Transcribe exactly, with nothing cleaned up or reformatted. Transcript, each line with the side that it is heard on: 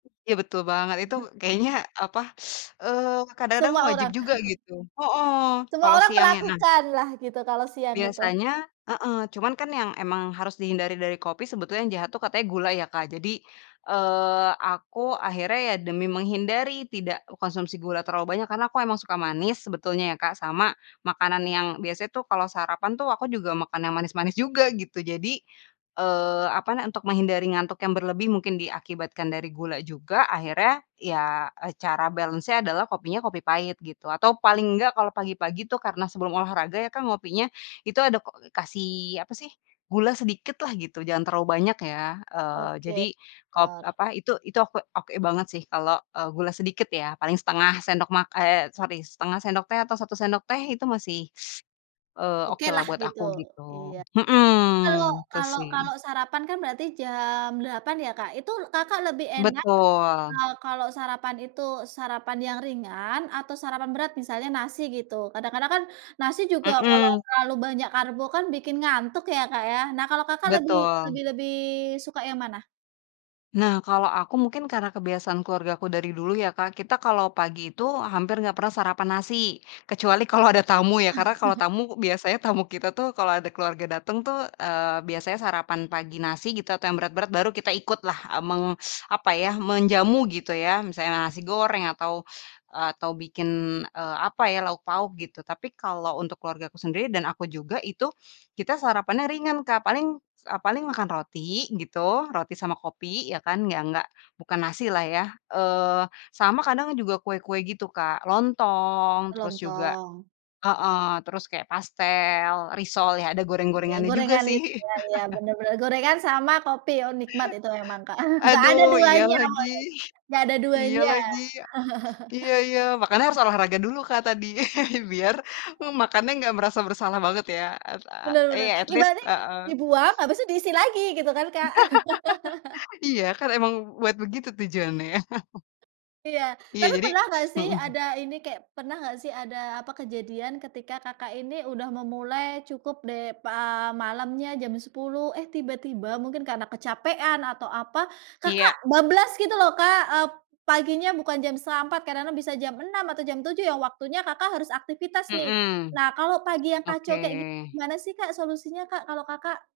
left: Iya betul banget itu
right: Aha.
left: kayaknya apa, eee, kadang-kadang
right: Semua
left: wajib
right: orang.
left: juga gitu. Hooh,
right: Semua
left: kalau
right: orang
left: siang ya, nah
right: melakukan lah gitu, kalau siang itu.
left: Biasanya heeh, cuman kan yang emang harus dihindari dari kopi sebetulnya yang jahat tuh katanya gula ya Kak. Jadi, eee, aku akhirnya ya demi menghindari tidak mengkonsumsi gula terlalu banyak karena aku emang suka manis sebetulnya ya Kak, sama makanan yang biasanya tuh kalau sarapan tuh aku juga makan yang manis-manis juga gitu, jadi, eee, apa, nah untuk menghindari ngantuk yang berlebih mungkin diakibatkan dari gula juga akhirnya ya, eee, cara balance-nya adalah kopinya, kopi pahit gitu atau paling enggak kalau pagi-pagi itu karena sebelum olahraga ya kan ngopinya itu ada ko kasih apa sih, gula sedikit lah gitu jangan terlalu banyak ya, eee,
right: Oke,
left: jadi kop
right: benar.
left: apa itu itu oke oke banget sih kalau, eee, gula sedikit ya paling setengah sendok mak eee, sorry setengah sendok teh atau satu sendok teh itu masih, eee, okelah
right: Okelah
left: buat
right: gitu.
left: aku
right: Iya,
left: gitu,
right: tapi kalau
left: mhm, gitu
right: kalau
left: sih.
right: kalau sarapan kan berarti jam delapan ya Kak, itu Kakak lebih enak
left: Betul.
right: kalau kalau sarapan itu sarapan yang ringan atau sarapan berat misalnya nasi gitu, kadang-kadang kan nasi juga kalau
left: Mhm.
right: terlalu banyak karbo kan bikin ngantuk ya Kak ya. Nah kalau Kakak lebih lebih
left: Betul.
right: lebih suka yang mana?
left: Nah kalo aku mungkin karena kebiasaan keluargaku dari dulu ya Kak, kita kalo pagi itu hampir nggak pernah sarapan nasi, kecuali kalau ada tamu ya karena kalau tamu biasanya tamu kita tuh kalau ada keluarga dateng tuh, eee, biasanya sarapan pagi nasi gitu atau yang berat-berat baru kita ikut lah, eee, meng apa ya, menjamu gitu ya, misalnya nasi goreng atau, eee, atau bikin, eee, apa ya, lauk-pauk gitu tapi kalau untuk keluargaku sendiri dan aku juga itu kita sarapannya ringan Kak, paling, eee, paling makan roti gitu, roti sama kopi ya kan, yang nggak bukan nasi lah ya, eee, sama kadang juga kue-kue gitu Kak. Lontong
right: Oh,
left: terus juga
right: Lontong.
left: heeh, terus kayak pastel, risol ya ada
right: Iya,
left: goreng-gorengannya juga
right: gorengan it
left: sih.
right: iya iya, bener bener. Gorengan sama kopi oh nikmat itu emang Kak nggak
left: Aduh
right: ada
left: iya
right: duanya
left: lagi
right: nggak ada
left: iya
right: duanya.
left: lagi, iya iya makanya harus olahraga dulu Kak tadi biar,
right: Iya.
left: mmm, makannya nggak merasa bersalah banget ya, at
right: Bener
left: eee,
right: bener,
left: iya at least
right: ibaratnya ini
left: heeh.
right: dibuang, habis itu diisi lagi gitu kan Kak.
left: Iya, kan emang buat begitu tujuannya ya.
right: Iya,
left: Iya,
right: tapi
left: jadi
right: pernah nggak sih
left: mhm.
right: ada ini kayak pernah nggak sih ada apa, kejadian ketika Kakak ini udah memulai cukup deh pa malamnya jam sepuluh, eh tiba-tiba mungkin karena kecapean atau apa, Kakak
left: Iya.
right: bablas gitu loh Kak, eee, paginya bukan jam setengah empat, kadang-kadang bisa jam enam atau jam tujuh yang waktunya Kakak harus aktivitas nih.
left: Mhm,
right: Nah kalau pagi yang kacau
left: oke.
right: kayak gitu gimana sih Kak solusinya Kak kalau Kakak?